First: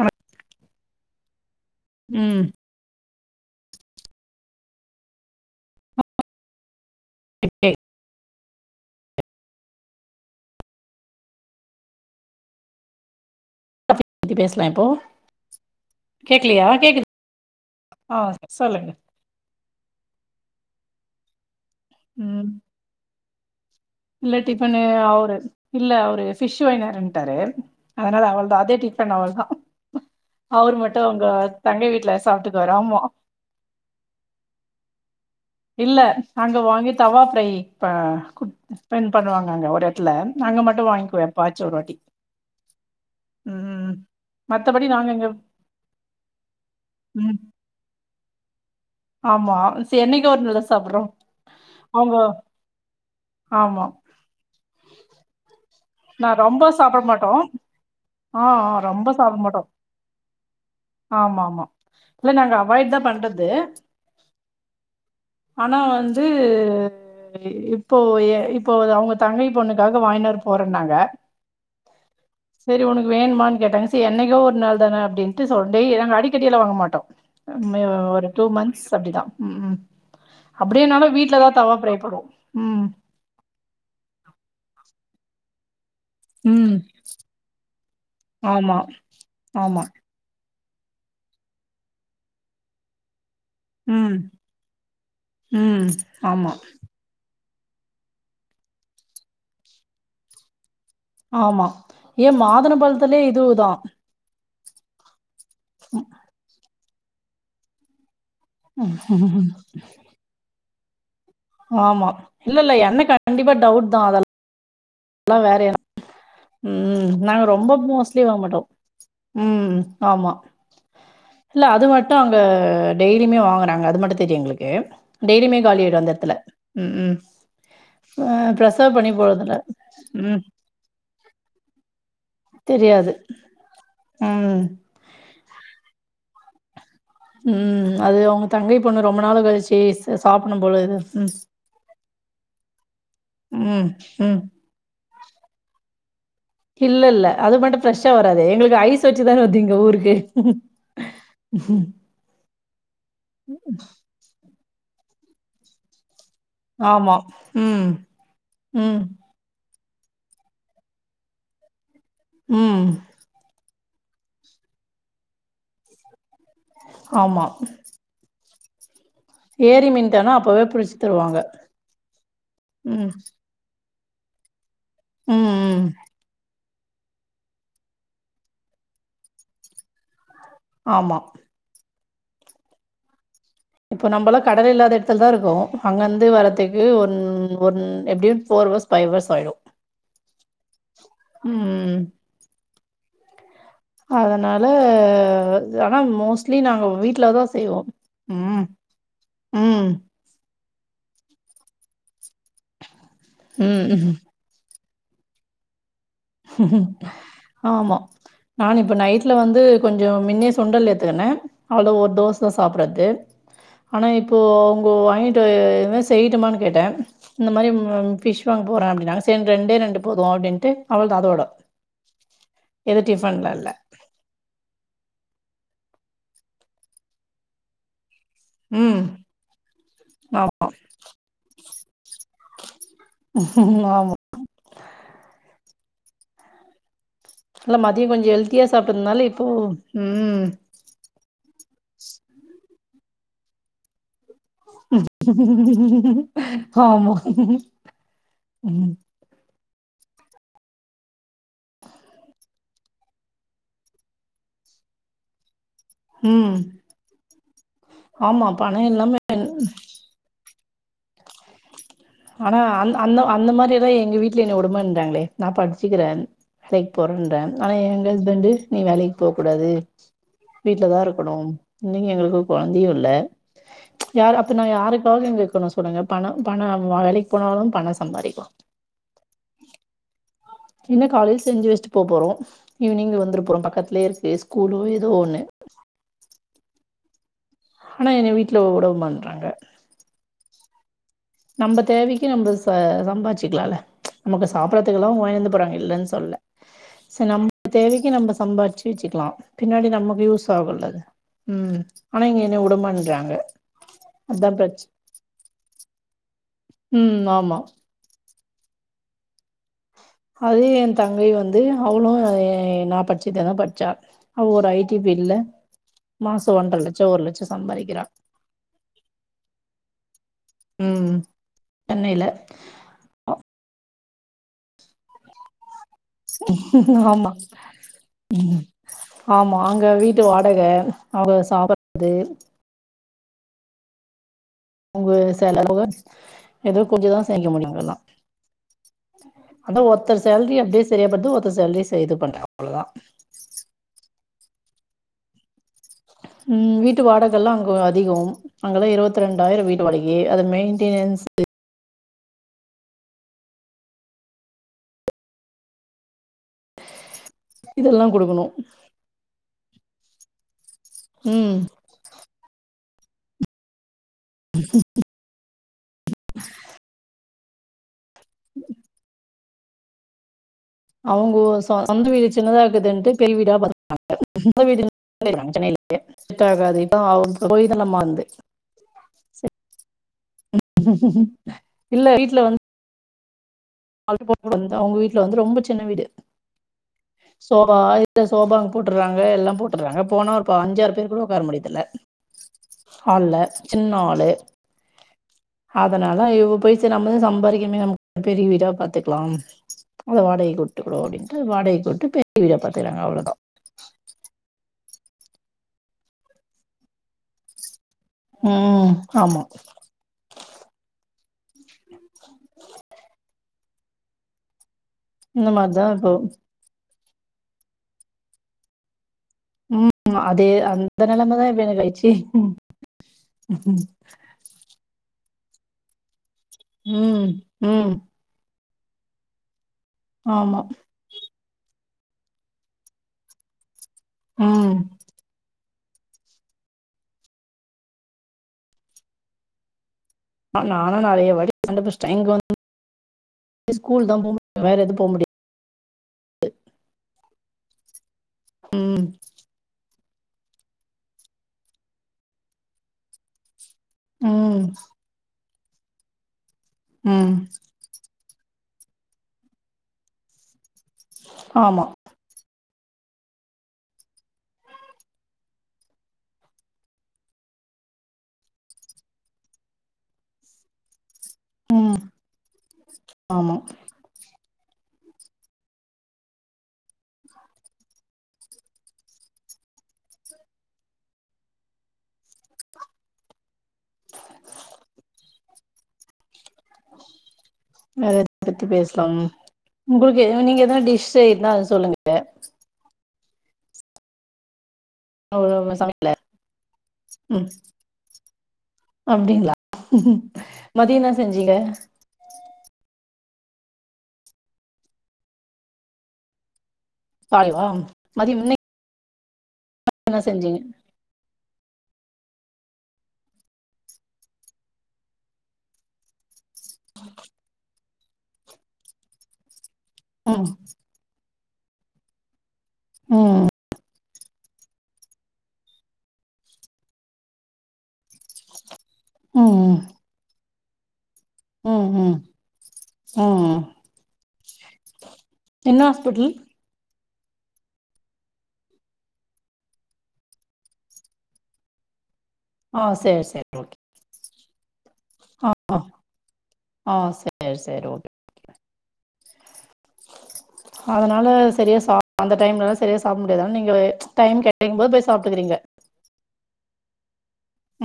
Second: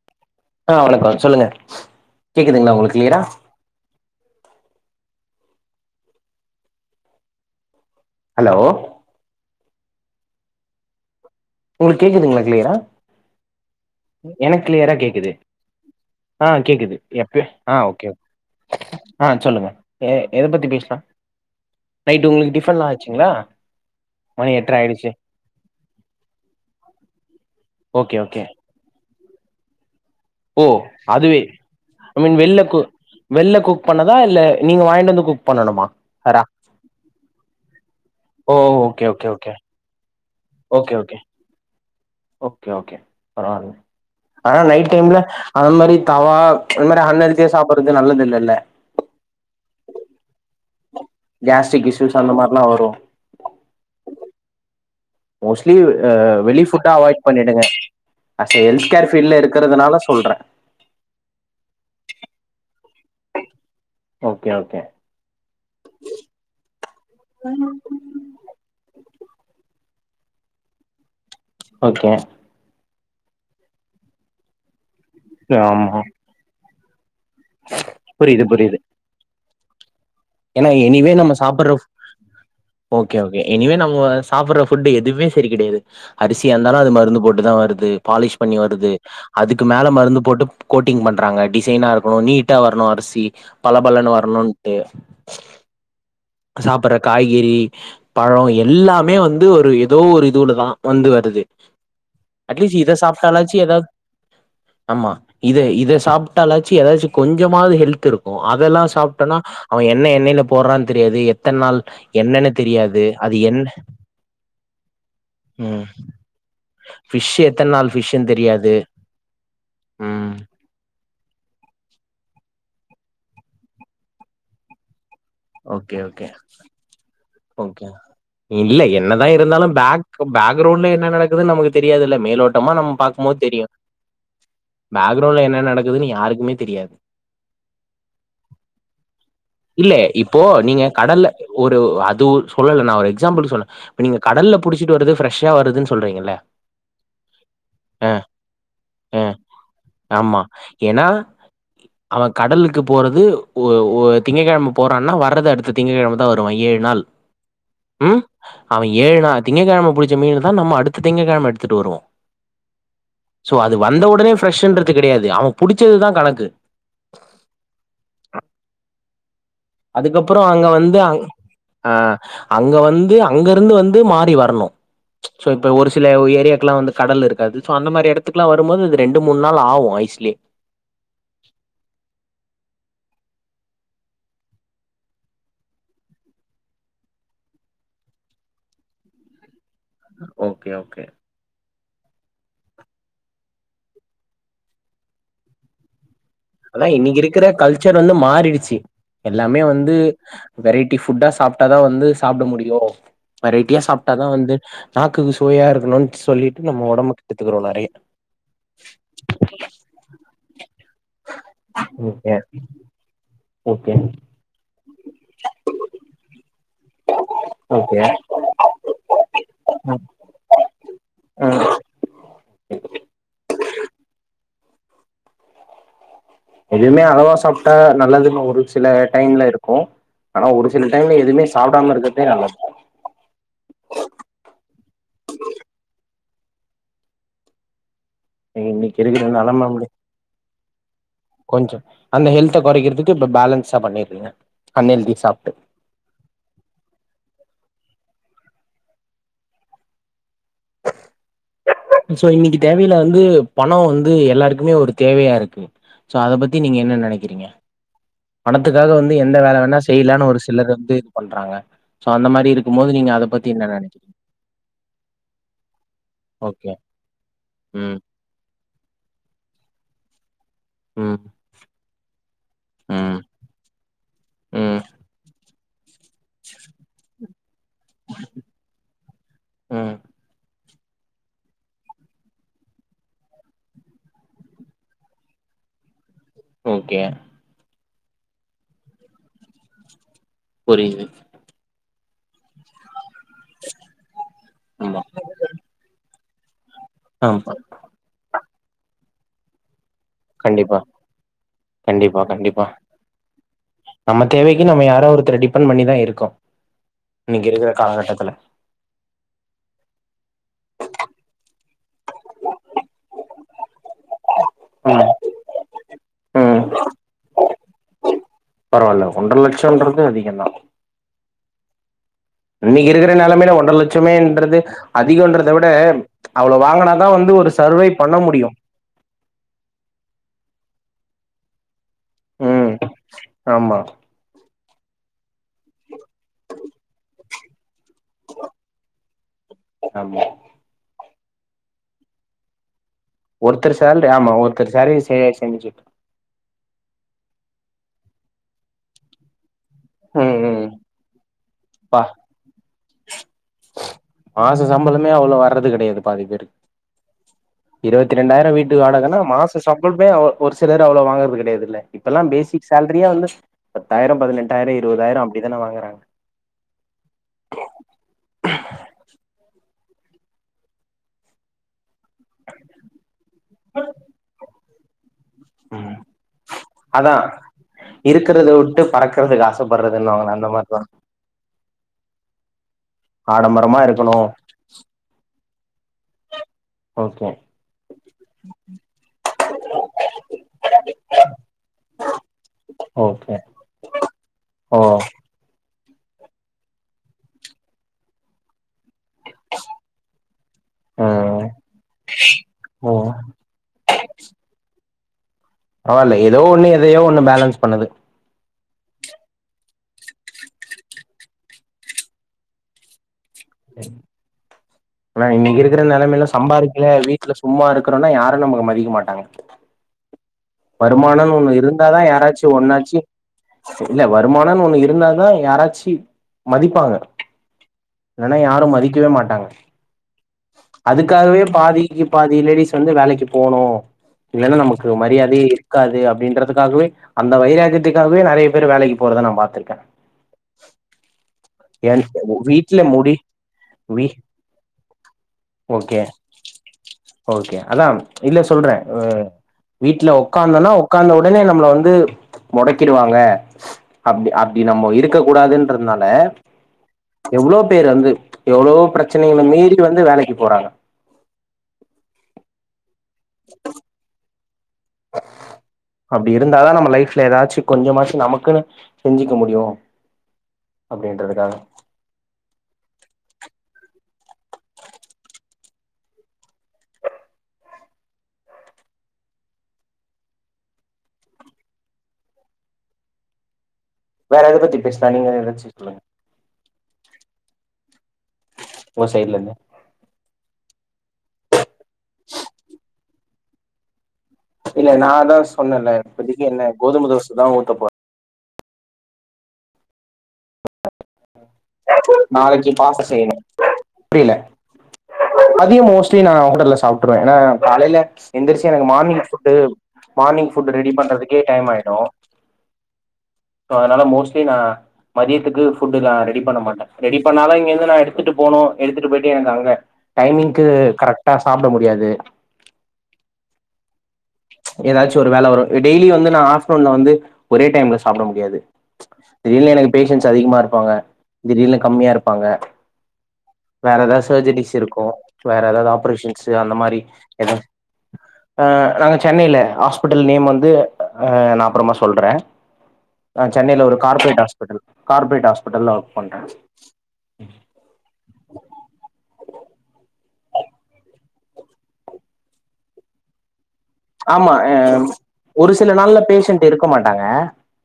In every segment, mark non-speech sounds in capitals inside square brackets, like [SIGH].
ஆமா ஆஹ் வணக்க சொல்லுங்க ம் கேக்குதுங்களா உங்களுக்கு கிளியரா [INAUDIBLE] ஹலோ உங்களுக்கு கேக்குதுங்களா க்ளியரா பத்தி பேசலா எனக்கு இப்போ க்ளியரா கேக்குது ஆஹ் கேக்குது எப்ப ஆஹ் ஓகே ஆ சொல்லுங்க ஆஹ் சொல்லுங்க ஆஹ் எத பத்தி பேச்லா நைட் ம் உங்களுக்கு டிஃபன்லா ஆச்சுங்களா இல்ல மணி டிஃபன் எட்ர ஆயிடுச்சு அவரு இல்ல அவரு ஃபிஷ்ஷு வாயின்னுவரன்டாரு ஓகே அதனால ஓகே அவள்தா அதே டீ பண்ண அவள்தா ஓ அவரு மட்டு அவங்க அதுவே தங்கை வீட்ல ஐ மீன் வெளில சாப்ட்டுக்குவாரு கு ஆமா வெள்ல குக் பண்ணதா இல்ல நீங்க வாங்கிட்டு வந்து குக் பண்ணணுமா இல்ல ஹரா அங்க வாங்கி தவா ஃப்ரை ப ஓ குக் ஓகே பண் ஓகே பண்ணுவாங்க ஓகே அங்க ஒரு எடத்துல நாங்க மட்டு ஓகே ஓகே வாங்கிக்குவோ எப்போ ஆச்சு ஒருவாட்டி ஓகே ஓகே பரவாயில்ல ஆனா மத்தபடி நைட் நாங்க டைம்ல இங்க அந்த மாரி தவா அந்த மாரி ம் ஹன்ஹெல்த்தியா சாப்பிடுறது நல்லது இல்லல்ல ஆமா சே என்னைக்கோ ஒரு நாள் தா சாப்புடுறோ கேஸ்ட்ரிக் இஷ்யூஸ் அவுங்கோ அந்த மாரிலா வரு ஆமா மொஸி ட்லீவ் ஆ நா ரொம்ப வெளி ஃபுட்ட சாப்ட அவாய்ட் மாட்டோ பண்ணிடுங்க அஸ் ஆ ஹெல்த் ரொம்ப சாப்ட கேர்ல மாட்டோ இருக்கிறதுனால சொல்றே ஆமா ஆமா இல்ல நாங்க அவாய்ட் தா பண்றது ஓகே ஓகே ஆனா வந்து இப்போ ஏ இப்போ அவங்க தங்கை பொண்ணுகீகாக வாக்கினு வரப் போறன்னாங்க ஓகே உனக்கு வேணுமான்னு கேட்டாங்க சே என்னைக்கோ ஒரு நாள் தான அப்டின்ட்டு சொல்லி ஆமா நாங்க அடிக்கடியில வாங்க மாட்டோம் மேவு ஒரு புரியுது டூ புரியுது மந்த்ஸ் அப்டிதான் ம் ம் ஏன்னா அப்டியேனாலு எனிவே நம்ம வீட்லதா சாப்பிடுற தவா ஃப்ரை பண்ணுவோ ம் ஓகே ஓகே எனிவே நம்ம சாப்பிடற புட் எதுமே சரி கிடையாது அரிசியா ம் இருந்தாலும் அது மருந்து போட்டுதான் வருது பாலிஷ் பண்ணி ஆமா வருது அதுக்கு ஆமா மேல மருந்து போட்டு கோட்டிங் பண்றாங்க டிசைனா இருக்கணும் நீட்டா வரணும் அரிசி. பலபலனு ம் வரணும் ட்டூ ம் ஆமா. கீறி பழம் எல்லாமே வந்து ஒரு ஏதோ ஒரு இதுலதான். வந்து வருது ஆமா ஏ மாதுள அட்லீஸ்ட் இத பழத்துலயே சாப்பிட்டாலாச்சி இதுவுதா ஏதாவது. ஆமா. இது இத சாப்பிட்டாலாச். எதாச்சும் கொஞ்சமாவது ஹெல்த் இருக்கும். அதெல்லாம் சாப்பிட்டனா அவன் என். போடுறான்னு தெரியாது என். இத்தன்நாள் ஆமா. என்னென்னு இல்ல, இல்ல தெரியாது அது என்ன. எல்லாம் வேறயா ம் ஃபிஷ் நாங்க எத்தன் ரொம்ப நாள் மோஸ்ட்லி ஃபிஷ்ன்னு வாங்க மாட்டோம். தெரியாது ம் ம் ஆமா இல்ல அது மட்டு. ட்டும் அங்க டெய்லியுமே வாங்குறாங்க அது மட்டும் தெரியும் எங்களுக்கு. டெய்லியுமே ஓகே காலியாயிடும் அந்த ஓகே இடத்துல ம் ஓகே இல்ல ப்சர்வ் பண்ணி என்னதா போறதில்ல. இருந்தாலு பேக் பேக்கிரவுண்டுல என்ன நடக்குதுன்ன நமக்கு தெரியாதுல்ல மேலோட்ட. நம்ம நம்ம தெரியாது. பார்க்கும் போது தெரியும் ம், பேக்கிரவுண்டுல என்ன நடக்குது. யாருக்குமே தெரியாது. ம் அது உங்க தங்கை பொண்ணு ரொம்ப நாளு கழிச்சு பிஸ்சு போ சாப். நீங்க கடல்ல ஒரு அது சொல்லல நான் ஒரு எக்ஸாம்பிள்ளுக்கு சொன்னேன். ம், நீங்க ம். கடல்ல புடிச்சிட்டு வரது ஃபிரெஸ்ஷா வருது. சொல்றீங்கள. இல்ல இல்ல அது மட்டும் ஃப்ரெஸ்ஷா வராது எங்களுக்கு ஐஸ் ஆ வச்சுதானே வருது ஊருக்கு ஆமா ம் ஏன்னா ம். அவன் கடலுக்கு போறது ஒ ஒ திங்க்கிழம. ஆன வரது அடுத்த திங்கக்கிழம. தா வருவான் ஏழ் நாள். ஆமா. ம். உம் அவன் ம் ஏழ் நாள் திங்கக்கிழம. புடிச்ச மீனதா நாம அடுத்த திங்கக்கிழம எடுத்துட்டு வருவோ உம். சோ அது வந்த உடனே ஃப்ரெஷ்ஷூன்றது கிடையாது அவன் பிடிச்சதுதா கணக்கு. ஆமா. ஏரி மீன் தானா அதுக்கப்புறோ அப்பவே அங்க புடிச்சு வந்து தருவாங்க. அ அங்க ம் வந்து அங்க இருந்து வந்து. து மாறி வரணு. ம்ச் சோ ம் இப்ப ம் ஒரு சில ஏரியாக். க்குல்லா வந்து கடல் இருக்காது சோ அந்த மாரி எடத்துக்கெல்லா வரும்போது ரெண்டு மூணு நாள் ஆகு ஐஸ்லயே. ஆமா. இப்போ நம்ம எல்லா கடல் இல்லாத இடத்துலதா இருக்கோ அங்க இந்து வர்ரதுக்கு ஒன் ஒன் எப்படியூ ஃபோர் ஹவர்ஸ் ஃபைவ் ஹவர்ஸ் ஆயிடு ஓகே ஓகே அதனால ஆனா மோஸ் அதா இன்னிக்கு இருக்கிற கல்ச்சர் வந்து ம் மாறிடுச்சு எல்லாமே ம் வந்து வெரைட்டி ஃபுட்டா சாப்ட்டாதா வந்து சாப்ட முடியு வெரைட்டியா சாப்ட்டாதா வந்து நாக்குக்கு சுவையா இருக்கணுனு ஆமா நா இப்ப நைட்ல வந்து கொஞ்சோ மின்னே சுண்டல் எத்துக் ன அதுல ஒரு ஓகே தோச சாப்டறது ஓகே ஆனா இப்போ உங்க வாயிட்டு என் செய்ட்டுமானு கேட்ட இந்த மாரி ஓகே ஃபிஷ் வாங்க போற அப்டினாங்க செரி ரெண்டே ரெண்டு போது அப்டின்ட்டு போது அதோட ம். எது டிஃபன்ல்லா இல்ல எதுவுமே அளவா சாப்ட்டா நல்லது ஒரு சில ம் டைம்ல இருக்கு ஆனா ஒரு சில டைம்ல எதுவுமே சாப்டாமா இருக்கிறது ஆமா இல்ல ம த்தி கொஞ்சோ ஹெல்த்தியா இன்னைக்கு சாப்ட்டதுனால இருக்கிற இப்போ நெலம அப்டி உம் கொஞ்சோ அந்த ஹெல்த குறைக்கறதுக்கு இப்ப பேலன்ஸா பண்ணீர்றீங்க ஆமா உம் சோ இன்னிக்கு தேவைல வந்து பணோ வந்து எல்லாருக்குமே ஒரு தேவயா இருக்கு சோ அத ம் பத்தி நீங்க என்ன நினைக்கிறீங்க ஆமா பணோ பணத்துக்காக இல்லாம வந்து எந்த வேல வேனா செய்யலானு ஒரு சிலர் வந்து இது பண்றாங்க சோ அந்த மாரி ஆனா இருக்கும் போது அந்த் நீங்க அந்த அத அந்த பத்தி என்ன மாரி எதா எங்க நெனைக்கிறீங்க வீட்ல என்ன உடமான்றாங்ளே நா பட்ச்சுக்குறே ன் ஓகே லைக் போறேன்ற ஆனா ம் எங்க ஹஸ்பண்டு நீ வேலைக்கு போக் கூடாது வீட்ல தா ம் இருக்கணு இன்னிக்கு எங்களுக்கு கொழந்தையு இல்ல ம் யார் அப்ப நா ம் யாருக்காக இங்கருக்கணு சொல்லுங்க பண பணம் நா வேலைக்கு போனாலு பண சம்பாரிக்லா ம் என்ன காலைல் செஞ்சு வச்சுட்டு போ போறோ ஈவ்னிங் வந்துர போறோ பக்கத்துலே இருக்கு ஸ்கூலோ எதோ ஒன்னு ஓகே ஆனா என்ன வீட்டலவுடவு மாட்றாங்க புரியிது நம்ப தேவைக்கி நம்பஸ் ச சம்பார்ச்சிக்லால நமக்கு ஆமா சாப்ட்றத்துகுலா வாயாந்து போட்றாங்க இல்லன் சொல்ல ச நம்ம ஆமா தேவைக்கி நம்ப சம்பார் ச்சுச்சுக்லா பின்னாடி நம் கண்டிப்பா கண்டிப்பா ஆனா இங்க என்ன கண்டிப்பா விடமாட்றாங்க நம்ம தேவைக்கு நம்ம யாரோ ஒருத்தர டிபண்ட் பண்ணிதா இருக்கோ உம் ஆமா த்துல அது எ தங்கை வந்து அவளு அஹ் நா படிச்சப் டிப்பதா பட்ச்சா அவ ஒரு ஐ டி ம் ஃபீல்ட்ல மாச ம் ஒன்ற லெச்ச ஒரு லெச்ச சம்பாரிக்கிறா பரவால்ல ஒன்ற லட்சம்ன்றது உம் இன்னக்கி இருக்குற நெலமைல ஒன்ற லெச் ச்சமேன்றது அதிகன்றத விட அவ்ளோ வாங்குனாதா ஆமா வந்து ஒரு சர்வை பண்ண முடியும் உம் ஆமா அங்க வீட்டு வாடக அவ சாபட்றது ம் ஆமா அங்க செலவு போக எதோ கொஞ்சதா சேமிக்க முடியு அங்கல்லா அதா ஒர்த்தர் ஆமா சேல்ரி அப்டியே சரியா பத் து ஒருத்தர் சேல்ரி செய்து பண்ற அவ்ளதா ஒருத்தரு சேல்ரி ஆமா ஒருத்தரு சேரி செ சேமிச்சுக்கனு உம் வீட்டு வாடகல்லா அங்க அதிகோ அங்கெல்லா இருவத்தி ரெண்டாயிர வீட் ட்டு வாடகையே ம் அதுக்கு ம் மெய்ன்டெனன்ஸ் பா மாச சம்பளமே அவ்ளோ வர்றது கெடையாது பாதி பேருக்கு இதெல்லா இருவத்தி குடுக்கணு ரெண்டாயிரம் வீட்டு வாடகன்னா மாச சம்பளுமே ஒர் ஒரு சிலர் அவ்ளோ வாங்கறத் ம் கெடையாதில்ல இப்பல்லாம் பேசிக்ஸ் சால்ரியெ வந்து பத்தாயிரம் பதினெட்டாயிரம் இருபதாயிரம் அப்படித்தான வாங்குறாங் அவங்க வ ச சொந்த வீடு சின்னதா இருக்குதுன்ட்டு பெரிய வீடா [INAUDIBLE] விடுங் ம் இல்லையே [INAUDIBLE] செட் ஆகாது அதா இப்ப [UNINTELLIGIBLE] நம்மா வந்து குறதுக்கு ஆசப்படுறது இல்ல இ ல வந் ஆடம்ப [INAUDIBLE] வந்து அவங்க வீட்டுல வந்து ரொம்ப சின்ன வீடு ஓகே சோஃபா இல சோபா அங்க போட்டுறாங்க எல்லா போட்டுறாங்க போனா ஒரு அஞ்சாறு பேரு கூட உட்கார முடியுது இல்ல ஹால்ல ஓகே சின்ன ஹாலு ஓ அதனால இவ போய்ச்ச நம்மதா சம்பாரிக்குமே நமக்கு பெரிய வீடா பாத்துக்கலாம் அத வாடகைக்கு விட்டு கூட அப்படின்ட்டு ம் வாடகை விட்டு பெரிய வீடா ஓ பாத்துக்குறாங்க அவ்வளவுதா. பரவால்ல ஏதோ ஒண்ணு எதையோ ஒண்ணு பேலன்ஸ் பண்ணுது. உம் ஆமா ஆனா இந்த இன்னைக்கு இருக்கிற மாரிதான் இப்போ நிலமைல சம்பாதிக்கல வீ ல சும்மா இருக்குறோனா யாரு நம்மள மதிக்க மாட்டாங்க. ம் அதே அந்த வருமானன்னு ஒண்ணு நெலமதான் இப்ப எனக்கு இருந்தாதா ஆயிடுச்சு யாராச்சி ஒன்னாச்சி இல்ல வருமானன்னு ஒண்ணு இருந்தா தா யாராச்சி மதிப்பாங்க ம் ம் இல்லன்னா யாரும் மதிக் முடிக்கவே மாட்டாங்க ஆமா அதுக்காகவே பாதிக்கு பாதி லேடிஸ் வந்து வேலைக்கு போணூ இல்லன்னா ம் நமக்கு மரியாத் இருக்காது அப்படின்றதுக்காகவே அந்த வைராக்கியத்துக்காகவே நெறைய பேர் வேலைக்கு போறத நா பாத்திருக்கே. நானும் நெறைய வாட்டி சண்ட என் பிடிச்சிட்டேன் இங்க வந்து வீட்டுல முடி வி ஸ்கூல் தான் போ முடியும் வேற எதுவும் போ முடியாது ஓகே ஓகே. அதாம் இல்ல சொல்றே வ ம் வீட் வீட்ல உக்காந்தனா உக்காந்த ஒடனே நம்மள வந்து மெடக்கிடுவாங்க அப்டி அப்டி ம் நம்ம இருக்க கூடாதுன்னு இதுனால ம் எவ்ளோ பேரு வந்து எவ்ளோ பிரச்சனைகளை மீறி வந்து வேலைக்கு போறாங்க ஆமா அப்டி இருந்தாதா நம்ம லைஃப்ல எதாச்சு கொஞ்சமாச்சு நமக்குன்னு செஞ்சுக்க முடியு அப்டின்றது உம் ஆமா வேற எத பத்தி பேசினா நீங்க எதாச்சும் சொல்லுங்க அ எதப்பத்தி உங்க பேசலாம் சைட்ல இருந்து உங்களுக்கு நீங்க எதாவ டிஷ் இருந்தா அத சொல்லுங்க இல்ல நா தா சொன்னேல சமையல்ல இப்பதக்கு என்ன கோதுமை தோச தா ம் ஊத்த போறே அப்டிங்களா மதியம் என்ன செஞ்சீங்க நாளைக்கு பாஸ்தா செய்யணு புரியல அதையு மோஸ்ட்லி நா ஹோட்டல சாப்பிட ஏன்னா காலைவா காலையில மதியம் இன்னைக்கு எந்திரிச்சு எனக்கு மார்னிங் புட் என்ன மார்னிங் செஞ்சீங்க ஃபுட் ரெடி பண்றதுக்கே டைம் ஆயிடும் [UNINTELLIGIBLE] சோ அதனால மோஸ்ட்லி நா மதியத்துக்கு புட் எல்ல ரெடி பண்ண மாட்ட ரெடி பண்ணாலான இங்க இருந்து நா எ எடுத்துட்டு போனு எடுத்துட்டு போய்டு எனக்கு அங்க ம் டைமிங்க்கு கரெக்ட் சாப்பிட முடியாது உஹம் எதாச்சு ஒரு வேல வரும் டெய்லி வந்து நா ஆப்டர்நூன்ல வந்து ஒரே டைம்ல சாப்பிட முடியாது திடீருனு ம் எனக்கு பேஷன்ஸ் அதிகமா இருக்கு பாங்க திடீர்ன்னு ம் கம்மியா ம் இருப்பாங்க ம் வேற எதாவ்து சர்ஜரிஸ் இருக்கு வேற என்ன எதாவது ஹாஸ்பிட்டல் ஆப்ரேஷன்ஸ் அந்த மாரி எது நாங்க சென்னையில ஹாஸ்பிட்டல் நேம் வந்து நா அப்புறமா சொல்ற ஆ சேரி ஆ சேரி ஓகே சென்னையில ஒரு கார்பரேட் ஆஸ்பிட்டல் பெட்டல் கார்பரேட் ஆ ஆ ஹாஸ்பிடல் ஒர்க பண்றே ஆ சேரி சேரி ஓகே அதனால சரியா சா அந்த டைம்லால சரியா சாப்பிட முடியா அதான நீங்க டைம் ஆமா கெடைக்கும் போது போய் சாப்ட்டுக்கிறீங்க ஒரு சில நாள் பேஷன்ட் இருக்க மாட்டாங்க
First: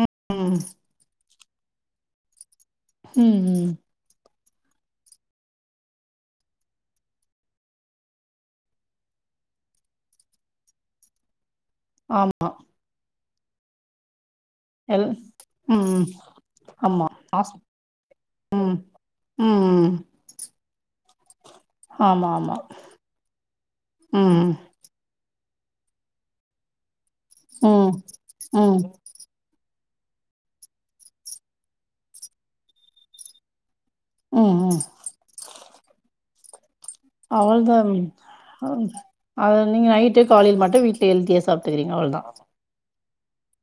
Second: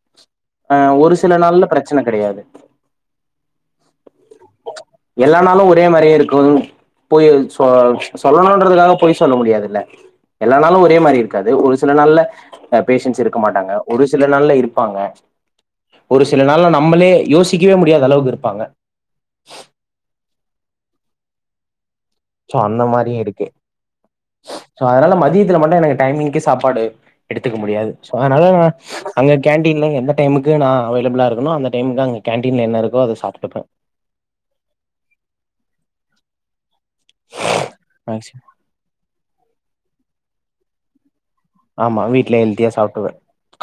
ம் ஒரு சில சில நாள்ல பிரச்சன கிடையாது ம் ம் ம் எல்லானாலும் ஒரே மாதிரியே இருக்கும் போய் சொல்லணும்ன்றதுக்காக போய் சொல்ல முடியாதுல்ல எல்லனாலும் ஒரு ஒரேமாரி இருக்காது ஒரு சில நல்ல ஆமா பேஷன்ஸ் இருக்கு மாட்டாங்க ஒரு சில சில நாள்ல இருப்பாங்க எல் ம் ம் ஒரு சில நாள்ல ஆமா நம்மளே ஹாஸ் யோசிக்கவே முடியாத அளவுக்கு இருப்பாங்க ம் ம் ஆமா சோ ஆமா அந்த மாரி இருக்கே ம் சோ அதனால மதிய இதுல மட்டு எனக்கு டைமிங்க்கே சாப்பாடு எடுத்துக்க முடியாது ம் சோ அதனால ம் அங்க கேன் டீன்ல எந்த டைமுக்கு நா அவைலப்ளா இருக்கனோ அந்த டைமுக்கு அங்க கேண்டீன்ல என்ன இருக்கோ அத சாப்டுப்ப ம் ம் அவ்ளதா மேக்சிமம் அது நீங்க நைட்டு காலைல மட் ல வீட்ல ஹெல்த்தியா ஆமா வீட்டுல ஹெல்தியா சாப்டுவ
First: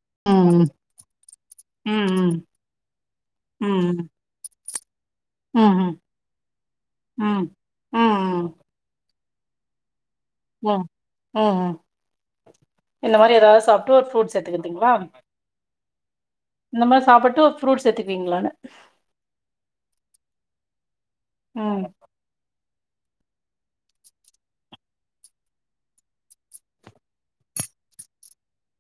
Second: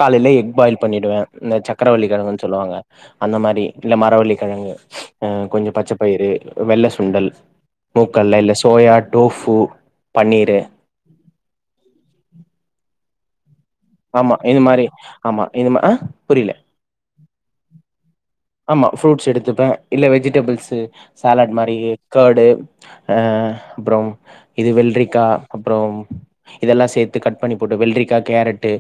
காலைல எக் ம் பாயில் பண்ணிடுவே இந்த சக்கரவள்ளிக்கெழங்குன் ம் சொல்லுவாங்க அந்த மாரி இந்த ம் மரவள்ளிக்கெழங்கு ம் கொஞ்சொ ம் பச்சப்பயிறு வெள்ள சுண்டல் ம் முக்கடல இல்ல சோயா டோஃபு பன்னீரு ம் ம் ம் இந்த மாரி எதாவது சாப் ஆமா இது மாரி ஆமா இது மா அஹ் நம்ம சாப்ப டு ப்ரூட்ஸ் சேத்து ஆமா ஃப்ரூட்ஸ் எடுத்துப்பே இல்ல வெஜிடெபிள்ஸ் து சாலட் மாரி ம் கர்ட் அஹ் அப்ரொ இது வெள்ரிக்கா அப்ரொம் இதெல்லா சேத்து கட் பண்ணி போட்டு வெள்ரிக்கா கேரட்டு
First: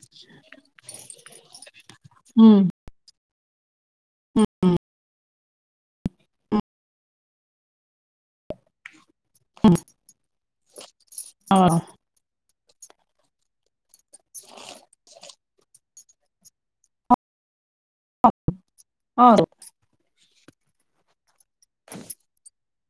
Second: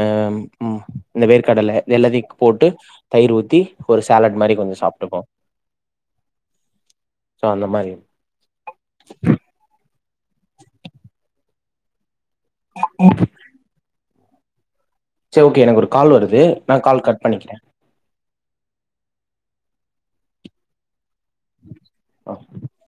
அஹ் உ இந்த வேர்க்கடல இதெல்லாதையு ம் போட்டு தயிர் ஊத்தி ஒரு சாலட் ம் மாரி கொஞ்ச சாப்டுப்போ சோ அந்த மாரி ஆஹ் செரி ஓகே எனக்கொரு கால் வருது நா கால் கட் பண்ணிக்கிறே ஆ ஓ ஆஹ்